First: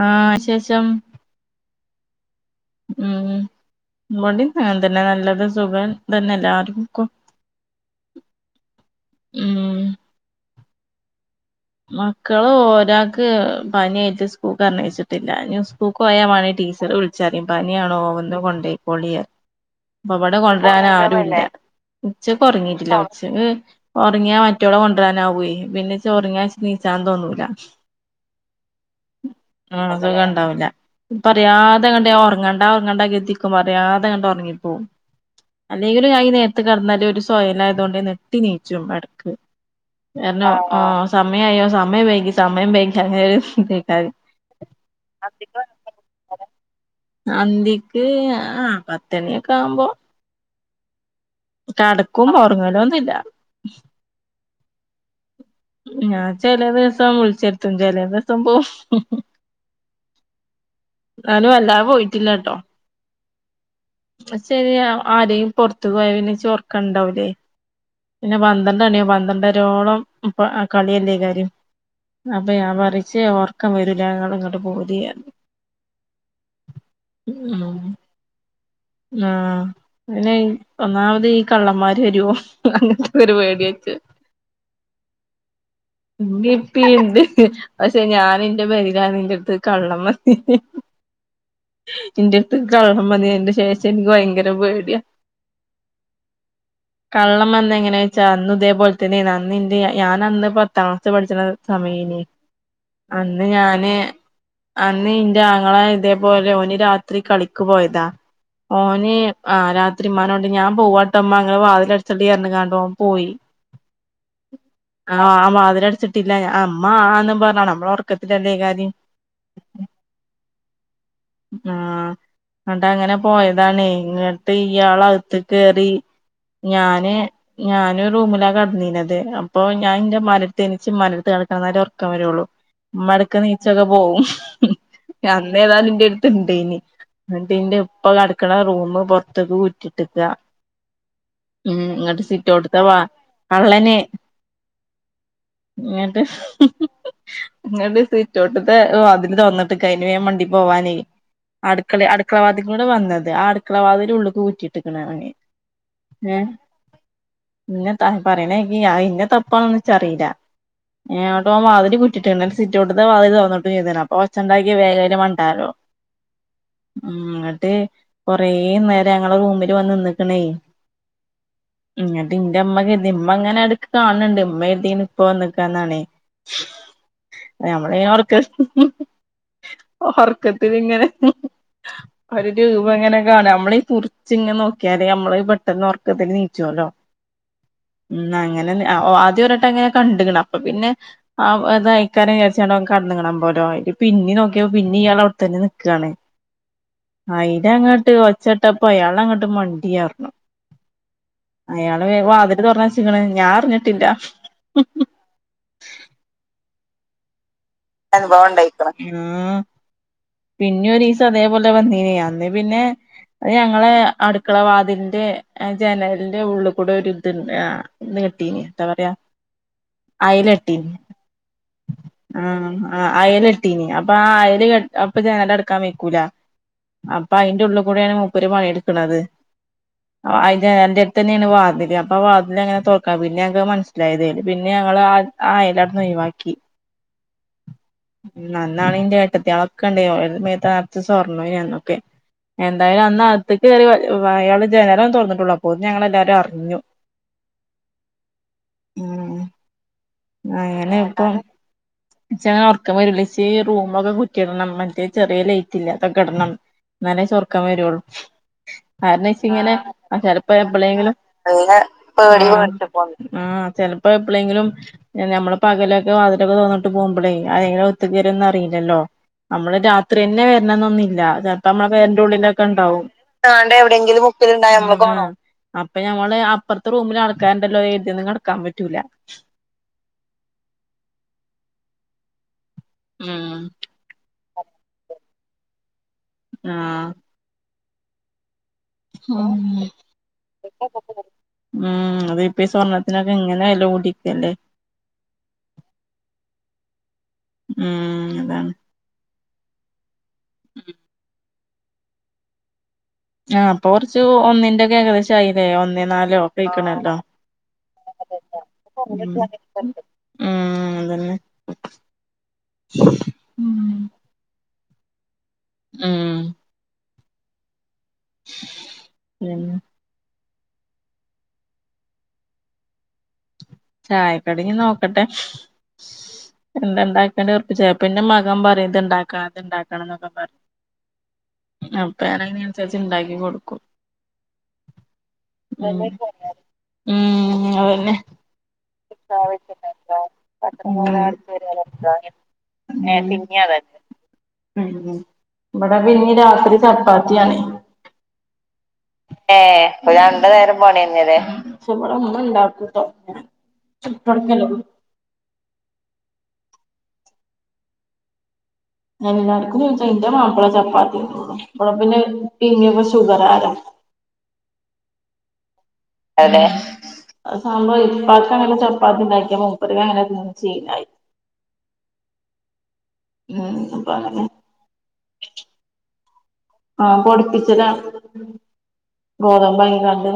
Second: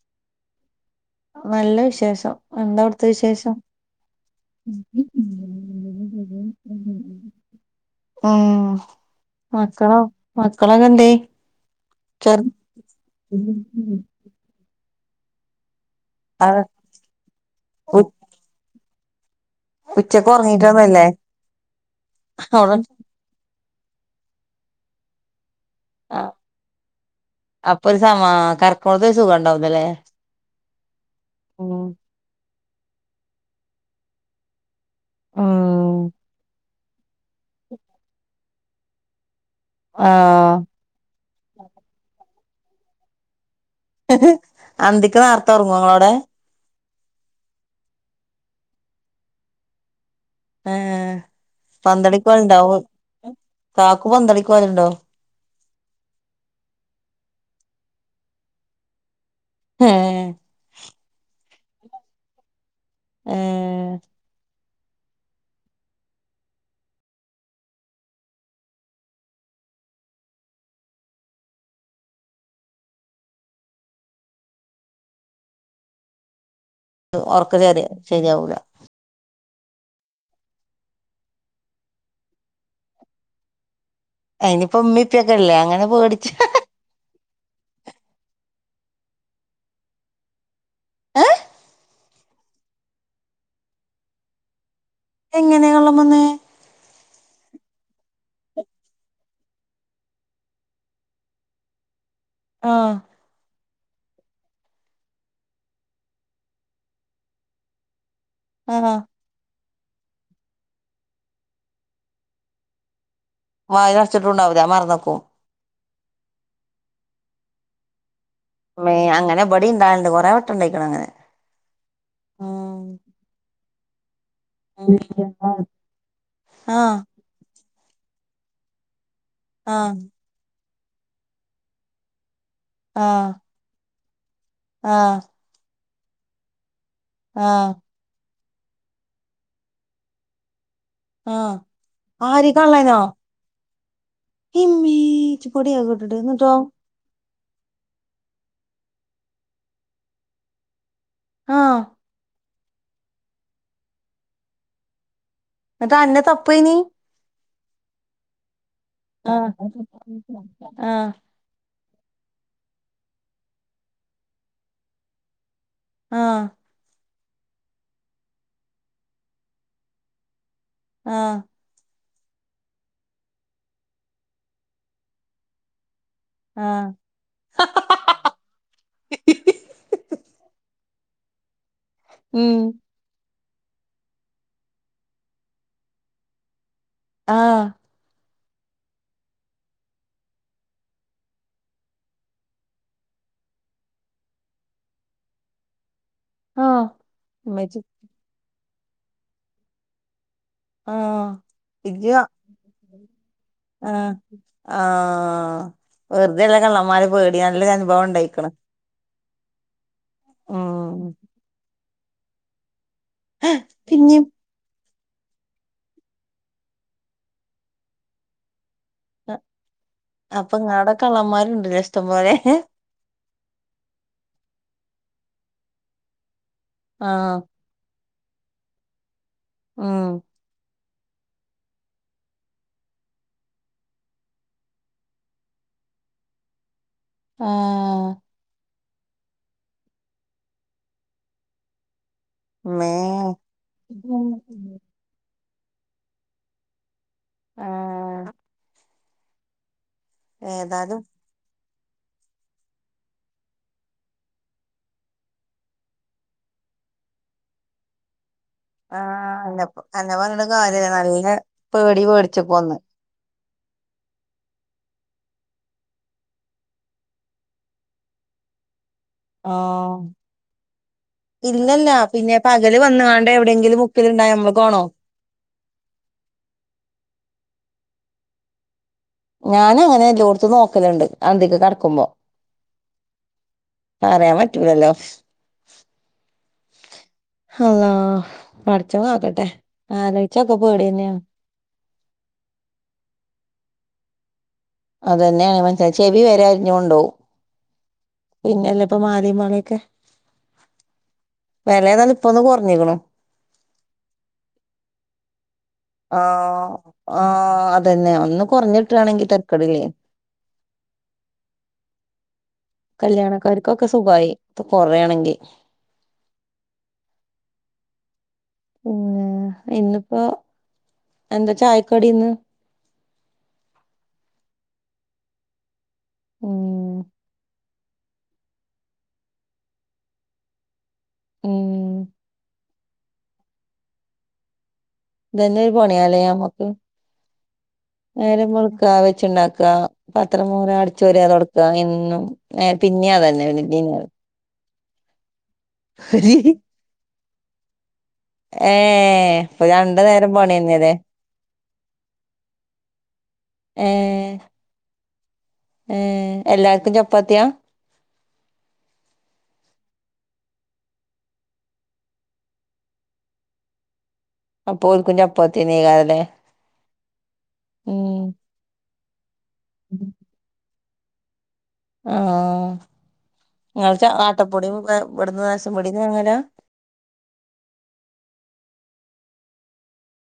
ആ ശേഷം നല്ല വിശേഷം എന്താ അടുത്ത വിശേഷം ടി ങ്ങൻ തന്നെ നല്ലത് സുഖം തന്നെ എല്ലാർക്കും ഉം ഉം മക്കളോ മക്കളൊക്കെ എന്ത മക്കള് ഒരാൾക്ക് പനിയിട്ട് സ്കൂ കണ്ണയിച്ചിട്ടില്ല പൂക്കയാ മാണ ആ ടീച്ചറ് വിളിച്ചറിയ പനിയാണോ ഉ എന്ന കൊണ്ട പോയിക്കള അപ്പൊ ഉച്ചക്ക് അവിടെ കൊളരാന ഉറങ്ങീട്ടൊന്നുല്ലേ ആരു ഇല്ല ഉച്ച അവടെ കൊറങ്ങീട്ടില്ല ഉച്ച ഉറങ്ങിയാ മറ്റോടെ കൊണ്ടുവരാനാ പിന്നെ ചോറങ്ങ ചാന്തോ ഒന്നല അപ്പൊ ഒരു സമാ കറക്കണോടത്ത് ഒരു സുഖം ഉണ്ടാവുന്നല്ലേ ആ അതണ്ടാവില്ല ഉം പറയാതെ എങ്ങ ഓർ ങ്ങണ്ടാങ്ങണ്ട എത്തിക്ക പറയാതെങ്ങ ഉറങ്ങിപ്പോ ഉം അല്ലെങ്കില് ആ നേരത്ത് കിടന്നാല് സോയലായത കൊണ്ട് നെട്ടി നീച്ചും മടക്ക് എന്ന ആഹ് ആ സയോ സമയ വൈകി സമയം വേക അന്തിക്ക് നേർത്ത ഉറങ്ങു അവിടെ അന്ദിക്ക് ആ പത്തണിയൊക്കെ ആവുമ്പോ ആ കടക്കും പന്തളിക്കലുണ്ടാവ ഉറങ്ങലൊന്നുല്ല കക്ക് പന്തളിക്ക പോലണ്ടാവ ഞാൻ ചില ദിവസം വിളിച്ചടുത്തും ചില ദിവസം പോവും എ താ പോയിട്ടില്ല കേട്ടോ ഏ ശരി ആരെയും പോറത്തു പോയന്നെ ചോർക്കുണ്ടാവലേ പിന്നെ പന്ത്രണ്ടാണിയോ പന്ത്രണ്ടരോളം കളിയല്ലേ കാര്യം അപ്പ ഞാൻ പററിച്ച് ഓർക്കം വരൂ ഞങ്ങ ഇങ്ങോട്ട് പോതിയരുന്നു ഉറക്ക ചരി ശരിയാവല ആ പിന്നെ ഒന്നാമത് ഈ കള്ളന്മാര് വരുവോ അങ്ങനത്തെ ഒരു പേടി അയിനിപ്പോ ഉമ്മിപ്പൊക്കെല്ലേ അങ്ങനെ പേടിച്ച ബി പിണ്ട് പക്ഷെ ഞാന ന്റെ ബരികാ ഇൻ്റെ അടുത്ത് കള്ളന്മാര് ഇന്റെ അടുത്ത് കള്ളം മതിൻ്റെ ശേഷം എനിക്ക് ഭയങ്കര പേടിയ എങ്ങനെയ കൊള്ളമന്ന് എങ്ങനാ വെച്ചാ അന്ന് ഇതേപോലെ തന്നെന്ന് എന്റെ ഞാൻ അന്ന് പാംക്ലാസ്ൽ പഠിച്ചണ സമയനേ ആഹ് അന്ന് ഞൻ അന്ന് ഇന്റെ ആങ്ങളെ ഇതേപോലെ ഓന് രാത്രി കളക്ക് പോയതാ ആഹ് ഓന് ആ രാത്രിമാനോണ്ട് ഞാൻ പോവാട്ടമ്മ അങ്ങെ വാതിൽ അടിച്ചട്ട ചാണ്ടോ പോയി വായ അടച്ചിട്ടുണ്ടാവൂല മറന്നക്കും ആ മാതിടു ട്ടില്ല അമ്മ ആ ന്ന് പറഞ്ഞ ന മ അങ്ങനെ ബടി ഉണ്ടായിണ്ട് കൊറെ വെട്ടം ഉണ്ടായിക്കണ അങ്ങനെ ആ ഉം കണ്ടാ അങ്ങനെ പോ യതാണ് ഇങ്ങട്ട് ഇയാള അകത്ത് കേറി ആഹ് ഞാന് ഞാനൻ റൂമിലാ കടന്നീനത് അപ്പൊ ആഹ് ഞാൻ എൻന്റെ മര തിരിച്ച് മലർത്ത് കടനാലേ ഉറക്കം വരുള്ളൂ ആഹ് ഉമ്മടക്ക നീച്ചൊക്കെ പോകവും ആഹ് അന്ന് ഏതാലും എന്റെ അടുത്ത് ഇണ്ട് ഇനി ആഹ് എന്നിട്ട് ഉപ്പ കടക്കണ റൂമ പുൊറത്തേക്ക് കുറ്റിട്ടേക്കാ ആഹ് ഉം എന്നിട്ട് ആര് സിറ്റൗട്ട്ത്ത് വാ കള്ളനോ കള്ളന് ഇമ്മേ ഇജ്ജ് പൊടിയാ കേട്ടിട്ട് എന്നങ്ങിട്ട് എന്നിട്ടോ നിങ്ങ സീറ്റോട്ടത്തെ അതിന് തോന്നിട്ട് കഴന് വേൻ വണ്ടി പോവാനേ ആഹ് അടുക്കള അടുക്കളവാദ കൂടെ വന്നത് ആ അടുക്കളവാദൽ ഉള്ള കൂറ്റിട്ടക്കണണെ എന്നിട്ട് അന്നെ തപ്പയിന് ഇന്നെ പറയണ ഇന്നെ ആഹ് തപ്പാണ വച്ചറിയില്ല ആഹ് ങ്ങോട്ട പോകുമ്പോ കട്ടിട്ടുണ്ട് സിറ്റൗട്ടത്ത് വതി തുറന്നിട്ട് [unintelligible] അപ്പൊ ഒച്ച ഉണ്ടാക്ക വേഗം മണ്ടാലോ ആ ഉ അങ്ങട്ട് കൊറേ നേരം ഞങ്ങളെ റൂമില് വന്ന് നിന്നക്കണേ ആ എന്നിട്ട് ഇന്റെ അമ്മുതി ഇമ്മ അങ്ങനെ അടുക്ക് കാണണ്ട് ഇമ്മ എഴുതി ഇപ്പ വന്ന് നിക്കാന്നാണേ ആഹ് നമ്മള ഇങ്ങനെ ഉർക്ക ഉറക്കത്തി ഇങ്ങനെ ഒരു ഉം രൂപ എങ്ങനെ താണ്നമ്മളീ തുറിച്ച് ഇങ്ങനെ നോക്കിയാലേ നമ്മള് പെട്ടെന്ന് ഉറക്കത്തി നീച്ചുവല്ലോ ആഹ് ന്നഅങ്ങനെ ആദ്യം ഒരട്ടം അങ്ങനെ കണ്ടണം അപ്പ പിന്നെ ആ ഇത് ആരായിക്കാരം വിചാരിച്ച ക പോലോ പിന്നെ നോക്കിയ പിന്നെ ഇയാൾ അവിടു തന്നെ നിക്കാണ് ആഹ് ഉമ്മച്ചി അയിലങ്ങോട്ട് ഒച്ചേട്ടപ്പ അയാള അങ്ങോട്ട് മണ്ടിയർന്നു ആഹ് ഇജ് തൊറന്നച്ച്ക്ക്ണ് ഞാൻ അറിഞ്ഞിട്ടില്ല ആഹ് ആഹ് വെറുതെല്ല കള്ളന്മാര് പേടിയാനുള്ളരു അനുഭവം ഉണ്ടായിക്കണ് ആഹ് പിന്നെ ഒരീസം അതേപോലെ വന്നീനീ അന്ന്പിന്നെ അത് ഞങ്ങളെ പിന്നിം അടുക്കള വാതിൽ ന്റെ ആഹ് ജനലിന്റെ ഉള്ളിൽ കൂടെ ഒരു ഇത്ണ്ട് ആഹ് ഇത് കിട്ടീനി എന്താ പറയാ അപ്പൊ അയലെട്ടീനി ഇങ്ങാട കള്ളന്മാരുണ്ടലെ ഇഷ്ടംപോലെ അയലട്ടീനി അപ്പൊ ആ അയല് ക അപ്പൊ ഞനല് അടക്കാൻ വെക്കൂല അപ്പൊ ആഹ് അയിന്റെ ഉള്ളിൽ കൂടെയാണ് മുപ്പര് പണി എടുക്കണുന്നത് ഉം അഹ് ജനാലൻ്റെ എഡ്ത് തന്നെയാണ് വാതില് അപ്പംആ [unintelligible] വാതില് അപ്പൊ അങ്ങനെ തൊറക്ക പിന്നെ ഞങ്ങൾക്ക് മനസ്സിലായതേല് പിന്നെ ഞങ്ങൾ ആ അയല് വാക്കി ആഹ് നന്നാണ് ഇന്റെ ഏട്ടത്തി ആളൊക്കെണ്ടേ എല്ലാടെ മേത്ത് സ്വർണനന്നൊക്കെ മ്മേ എന്തായാലും അന്ന് അടുത്തേക്ക് കയറി അയാള് ജനല് തുറന്നിട്ടുള്ളൂ അപ്പോത്തിനും ഞങ്ങൾ എല്ലാരും അറിഞ്ഞു ആഹ് ഉം അങ്ങനെ ഏതാലും ഇപ്പം ചാണെ ഉർക്കം വരൂല ച്ച് റൂമൊക്കെ കുറ്റിയിടണം മറ്റേ ചെറിയ ലൈറ്റ്ല്ല അതൊക്കെ ഇടണം എന്നാലെ ച് ഒർക്കം വരുള്ളൂ കാരണം ആഹ് ച്ച് ഇങ്ങനെ അന്നപ്പ അന്നെ പറഞ്ഞിട്ട് ചെലപ്പോ കാര്യല്ല എപ്പളെങ്കിലും നല്ല പേടി പേടിച്ച്ക്കോന്ന് [unintelligible] ആഹ് ചിലപ്പോ എപ്പോഴെങ്കിലും നമ്മള് പകലൊക്കെ വാതിലൊക്കെ തുറന്നിട്ട് പോകുമ്പ [unintelligible] അത്തുക്കയരന്ന് അറീലല്ലോ നമ്മള് ആഹ് രാത്രി തന്നെ വരണന്നൊന്നില്ല ചിലപ്പോ നമ്മള് ഇല്ലല്ല പിന്നെ പരന്റെഉള്ളിലൊക്കെ പകല് ഉണ്ടാവും വന്ന്കാണ്ട് എവിടെയെങ്കിലും [unintelligible] മുക്കിലുണ്ടായ മുക്കിൽ ഇണ്ടായാ നമ്മള് കാണോ അപ്പൊ ഞമ്മള് അപ്പുറത്തെ റൂമിൽ ആൾക്കാറണ്ടല്ലോ കരുതി കിടക്കാൻ പറ്റൂല ഞാനങ്ങനെ എല്ലോട്ത്തും നോക്കല്ണ്ട് അന്തിക്ക് കടക്കുമ്പോ ആഹ് ഇല്ലല്ലോ ആഹ് ആഹ് പടച്ചോൻ കാക്കട്ടെ ഉം ആലോയിചാക്കൊ പേടിയന്നെയാണ് ഉം അത് ഇപ്പ സ്വർണത്തിനൊക്കെ ഇങ്ങനെ വില കൂടിക്കല്ലേ അതന്നെയാണ് മറ്റെ ചെവി വരെ അരഞ്ഞു കൊണ്ടോവും ഉം അതാണ് പിന്നെല്ല ഇപ്പൊ മാലമവളൊക്കെ [unintelligible] വില ഏതായാലുംഇപ്പൊ ഒന്ന് കുറഞ്ഞിക്ക്ണ് ആഹ് ഇപ്പൊ കുറച്ച് ഒന്നിന്റെറ ഒക്കെ ഏകദേശം ആയി അല്ലെ ഒന്നേ നാലോ ആഹ് ഒക്കയ്ക്ക്ണല്ലോ ആഹ് അതന്നെ ഒന്ന് കൊറഞ്ഞിട്ടാണെങ്കി തരക്കേടില്ലേ ഉം അതന്നെ കല്യാണക്കാർക്കൊക്കെ സുഖായി ഇപ്പ കൊറയാണെങ്കിൽ ഉം പി പിന്നെ ഇന്നിപ്പോഎന്താ ചായക്കടി ഇന്ന് ചായക്കടി നോക്കട്ടെ ഉം എന്തണ്ടാക്കേ ചേപ്പന്റെ മകൻ പറയും ഇത് ഇണ്ടാക്കണം ഇത് ഇണ്ടാക്കണം എന്നൊക്കെ പറയും ഉം അപ്പനങ്ങന അനുസരിച്ച് ഉണ്ടാക്കി കൊടുക്കും ഇതന്നെ ഒരു ഉം പണിയാല നമ്മക്ക് ഉം അതന്നെ നേരം വെളു ക്കവെച്ചുണ്ടാക്ക പത്രം മോറാ അടിച്ച് വരുക തുടക്കുക എന്നും പിന്നിം അതന്നെ പി ഉ ബട പിന്നീ രാത്രി ചപ്പാത്തി ആണെ ഏഹ് ഏ ഇപ്പൊ രണ്ടു രണ്ട നേരം പണിയന്നെല്ലേ പണിലേ പക്ഷ ഇവിടെ ഒന്നും ഉണ്ടാക്കട്ടോ ഉം ഉം എല്ലാർക്കും ചപ്പാത്തിയാ ഞാന എല്ലടക്കുംതിന്റെ മാപ്പിള ചപ്പാത്തി ഒന്നള്ളു അള പിന്നെ പിന്നെ ഷുഗർ ആര അപ്പൊ ഒലക്കും ചപ്പാത്തി അെ സംഭവ ഇപ്പക്ക അങ്ങനെ ചപ്പാത്തി ഉണ്ടാക്കാ മൂപ്പര അങ്ങനെ ചീന ആഹ ഉം അപ്പൊ ങ്ങ അങ്ങനെ ആട്ടപ്പൊടിയും ഇവിടന്ന് നശം പൊടന്ന് അങ്ങല്ലോ ആഹ പൊടിിപ്പിച്ചട്ട ഗോതമ്പ ഭയ കാാണ്ട്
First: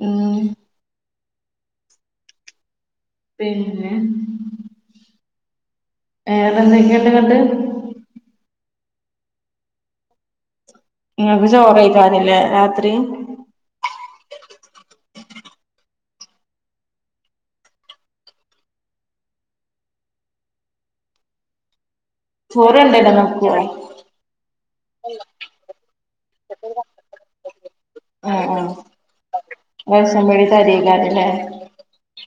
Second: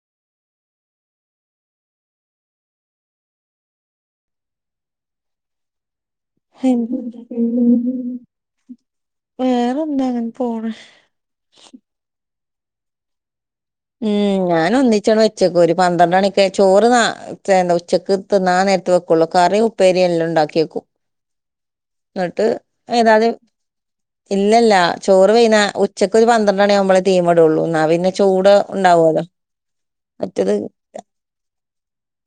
ആ പിന്നെ വേറെ എന്തൊക്കെയുണ്ട് ഇങ്ങട്ട് വേറെൊന്താ അങ്ങനെ പോണ ഇങ്ങക്ക് ചോറയിക്കാരല്ലേ രാത്രി ഉം ഞാൻ ഒന്നിച്ചാണ് വെച്ചേക്ക ഒരു പന്ത്ര മണിക്ക് ചോറ്ാ എന്താ ഉച്ചക്ക് തിന്നാ വെക്കുള്ള കാറി ഉപ്പേരിയല്ല ഉണ്ടാക്കിയേക്കും എന്നിട്ട് ചോറ് കൊണ്ടരാൻ ഏതാത് നിക്കുവോ ഇല്ലല്ല ചോറ് പെയന ഉച്ചക്ക് ഒരു പന്ത്രണ്ട മണിയ ആവുമ്പോളേ തീമടള്ളൂ എന്നാ പിന്നെ ആഹ് ചൂട് ആഹ് ഉണ്ടാവല്ലോ റേഷൻ മറ്റത് പീടിയത്തെ അരിയായിക്കാരല്ലേ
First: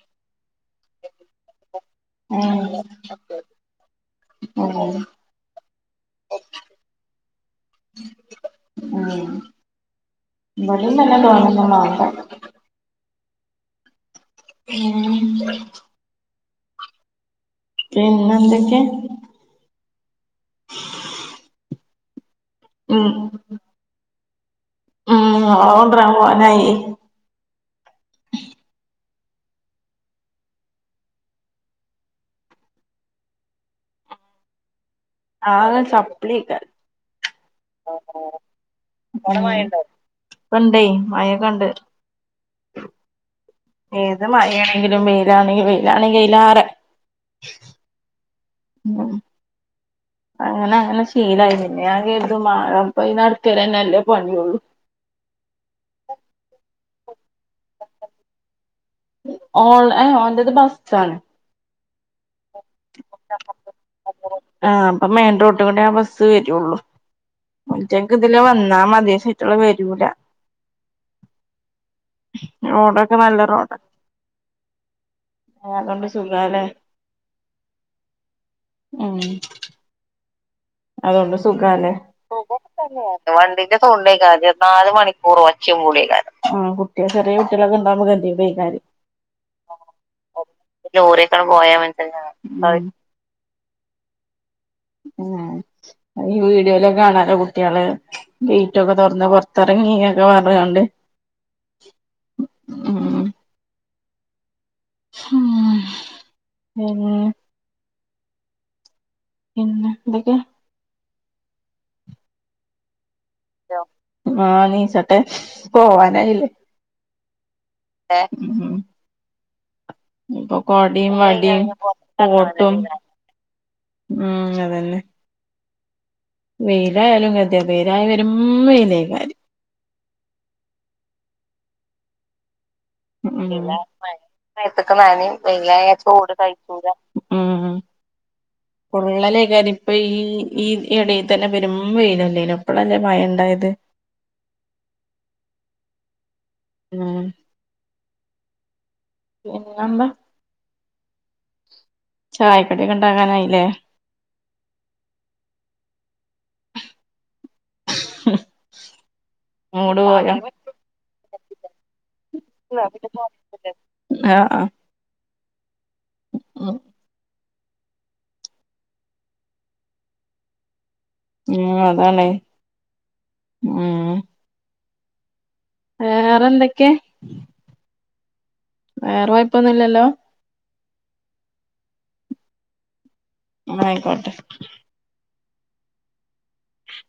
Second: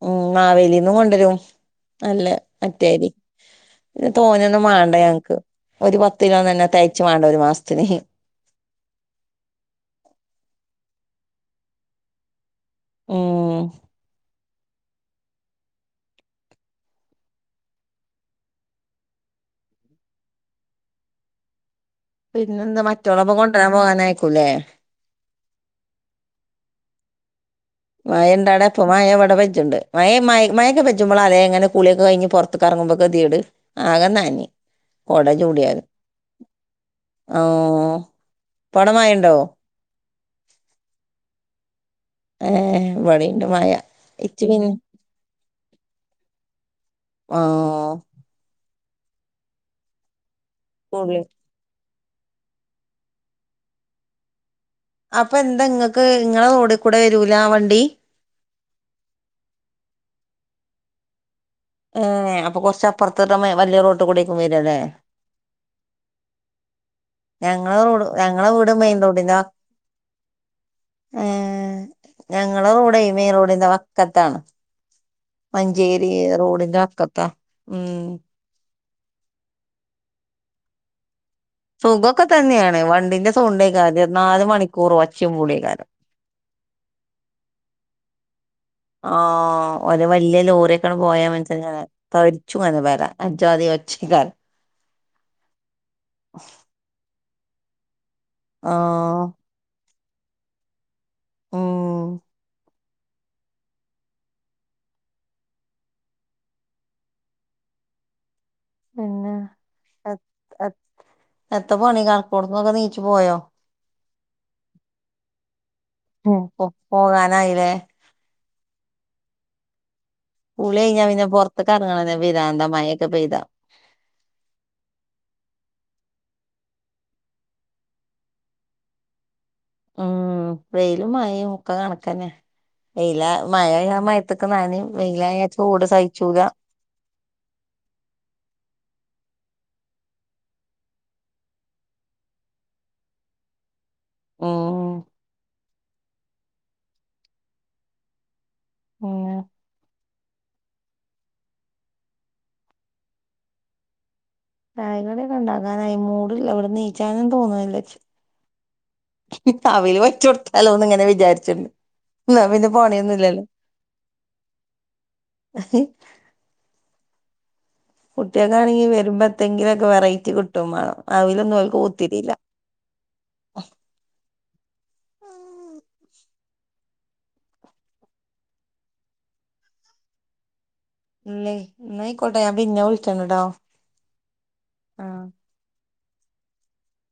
ഉ മാവേലി ന്നും കൊണ്ടരും നല്ല ഉം മറ്റരി പിന്നെ തോന്നൊന്നും ഉം വേണ്ട ഞങ്ങക്ക് ഒരു പത്ത് കിലോ തന്നെ തയ്ച്ച്ു വേണ്ട ഒരു മാസത്തിന് ഉ വട തന്നെ തോന്നുന്ന മാ്പ ആഹ പിന്ന പിന്നെ എന്തൊക്കെ പിന്നെ എന്ത്ാ മറ്റുള്ളവ കൊണ്ടുവരാൻ പോകാന ആക്കൂല്ലേ ഉം അവള കൊൊണ്ടരാൻ പോവാനായി മഴണ്ടാടെ അപ്പൊ മഴ എവിടെ വെച്ചുണ്ട് മ മയൊെ വെച്ചുമ്പോൾ അലെ എങ്ങനെൂളിയൊക്കെ കഴിഞ് പുറത്ത കറക്ക ങ്ങുമ്പൊക്കതിീട് ആകെ നാന്ി ആെ ചപ്പളിക്ക ആഹ് ഇപ്പവടെ മഴണ്ടോ മണ്ട കണ്ടേ മഴൊക്കണ്ട് ഏർ വടുണ്ട് മായ ഏത് ഇച്ചു പിന്നെ മഴയാണെങ്കിലും വെയിലാണെങ്കി വെയിലാണെങ്കി അയിലേറെ ഓ ഉഹ അങ്ങനെ അങ്ങനെ കുളി ശീലായി നിന്നൊ കരുതു മാറ ഇ നടുത്തരെ നല്ലേ പണിയള്ളു അപ്പൊ എന്താ നിങ്ങൾക്ക് ഇങ്ങളെ ടെ കൂടെ വരൂല വണ്ടി ഓൺ ഓന്റെത് ബസ്റ്റാണ് ഏ അപ്പൊ കൊറച്ച അപ്പുറത്തട്ട വലിയ റോട്ട് കൂട ഒക്കും വരല്ലേ ആഹ് അപ്പൊ മെയിൻ റോട്ട് കൂടെ ആ ബസ്സ് വരുള്ളൂ ഞങ്ങള റോഡ് മറ്റേക്ക് ഇതിലെ ഞങ്ങളെ വീട് വന്നാ മെയിൻ മതി റോഡിന്റെ ആ ശെരിക്കുള്ള വരൂല ഞങ്ങള റോഡ റോഡൊക്കെ മെയിൻ നല്ല റോഡിന്റെ റോഡ വക്കത്താണ് അതുകൊണ്ട് മഞ്ചേരി ഡ സുഖാലേ ഇന് ആക്കത്താ ഉം ഉ അതൊണ്ട് സുഖ സുഖൊക്കെ തന്നെയാണ് സഖ വണ്ടിന്റെ സൗണ്ടേക്കാരം ഇരുപത്തിനാല് തൊണ്ടേക്ക നാാല മണിക്കൂറും ഒച്ചിം മണിക്കൂർ ഒച്ചയും ബുളിയേക്കാരം കൂടിയക്കാല ആ കുട്ടിയ ചെറിയ കുട്ടികളൊക്കെ ഉണ്ട ആ ഒരു വലിയ ലോറൊക്കാണ് പോയാ ലോറിയൊക്കെണ്ട് മനസ തരിച്ചുങ്ങനെ മനസ്സിലാവും വരാം അജ്ാ സച്ചകാല ഉം ഈ വീഡിയോലൊക്കെ കാണാലോ കുട്ടികള് കെറ്റൊക്കെ ആഹ് തുറന്ന് പുൊറത്തിറങ്ങി ഒക്കെ പറഞ്ഞോണ്ട് ആ ഹും പിൻ പിന്നെ എന്തൊക്കെയാ? എത്ര പണി കാൽക്കോട് നിന്നൊക്കെ നീച്ചു പോയോ? ആഹ് നീച്ചട്ടെ പോവാനായില്ലേ പോ പോകാനായില്ലേ? ഏഹ്. ഇപ്പൊ കുളി കഴിഞ്ഞാ കൊടെയും പിന്നെ വടിയും പൊറത്ത്ക്ക് എറങ്ങണന്നെ പിരാന്താ കോട്ടും മഴൊക്കെ പെയ്താ ഉം അതന്നെ. വെയിലായാലും കതിയ വെയിലായി വരും വെയില കാര്യം. ഉം വെയിലും മയയും ഒക്കെ കണക്കന്നെ. വെയില മഴ മയത്ത്ക്ക് നനയും മേത്ത്ക്ക് വെയില നനിം ചൂട് വെയിലായ സഹിച്ചൂല. സഹിക്കൂല ഉള്ളലേക്കാര് ഇപ്പ ഈ ഈ ഇടയിൽ തന്നെ വെരും വെയിലന്നെലോ ഇപ്പളല്ലേ മയണ്ടായത്. ഉം. ഏഹ്? ഉം പിന്നെന്താ? ചായക്കടിയൊക്കെ ഇണ്ടാക്കാനായില്ലേ? ചായ കടിയൊക്കെ ഇണ്ടാക്കാനായി മൂടില്ല ഇവിടന്ന് നീച്ചാനും തോന്നുന്നില്ല ച്ച അവൽ അങ്ങോട് പോയോ വച്ചൊടുത്താലോന്ന് ഇങ്ങനെ വിചാരിച്ചിണ്ട്. എന്നാ പിന്നെ പോണിയൊന്നും ഇല്ലല്ലോ. ആഹ് ആഹ് ഉം കുട്ട്യാക്ക് ആണെങ്കി വരുമ്പോ എത്തെങ്കിലൊക്കെ വെറൈറ്റി കിട്ടും വേണം. അവുലൊന്നും ഉം ഓൽക്ക് അതാണേ പുത്തിരില്ല വേറെന്തക്കെ വേറെ കൊയപ്പൊന്നും ഇല്ലല്ലോ ഇല്ലെ യ് ഇന്നായ്ക്കോട്ടെ ഞാൻ പിന്നെ വിളിച്ചണ്ട് ട്ടോ ആയിക്കോട്ടെ ആഹ്.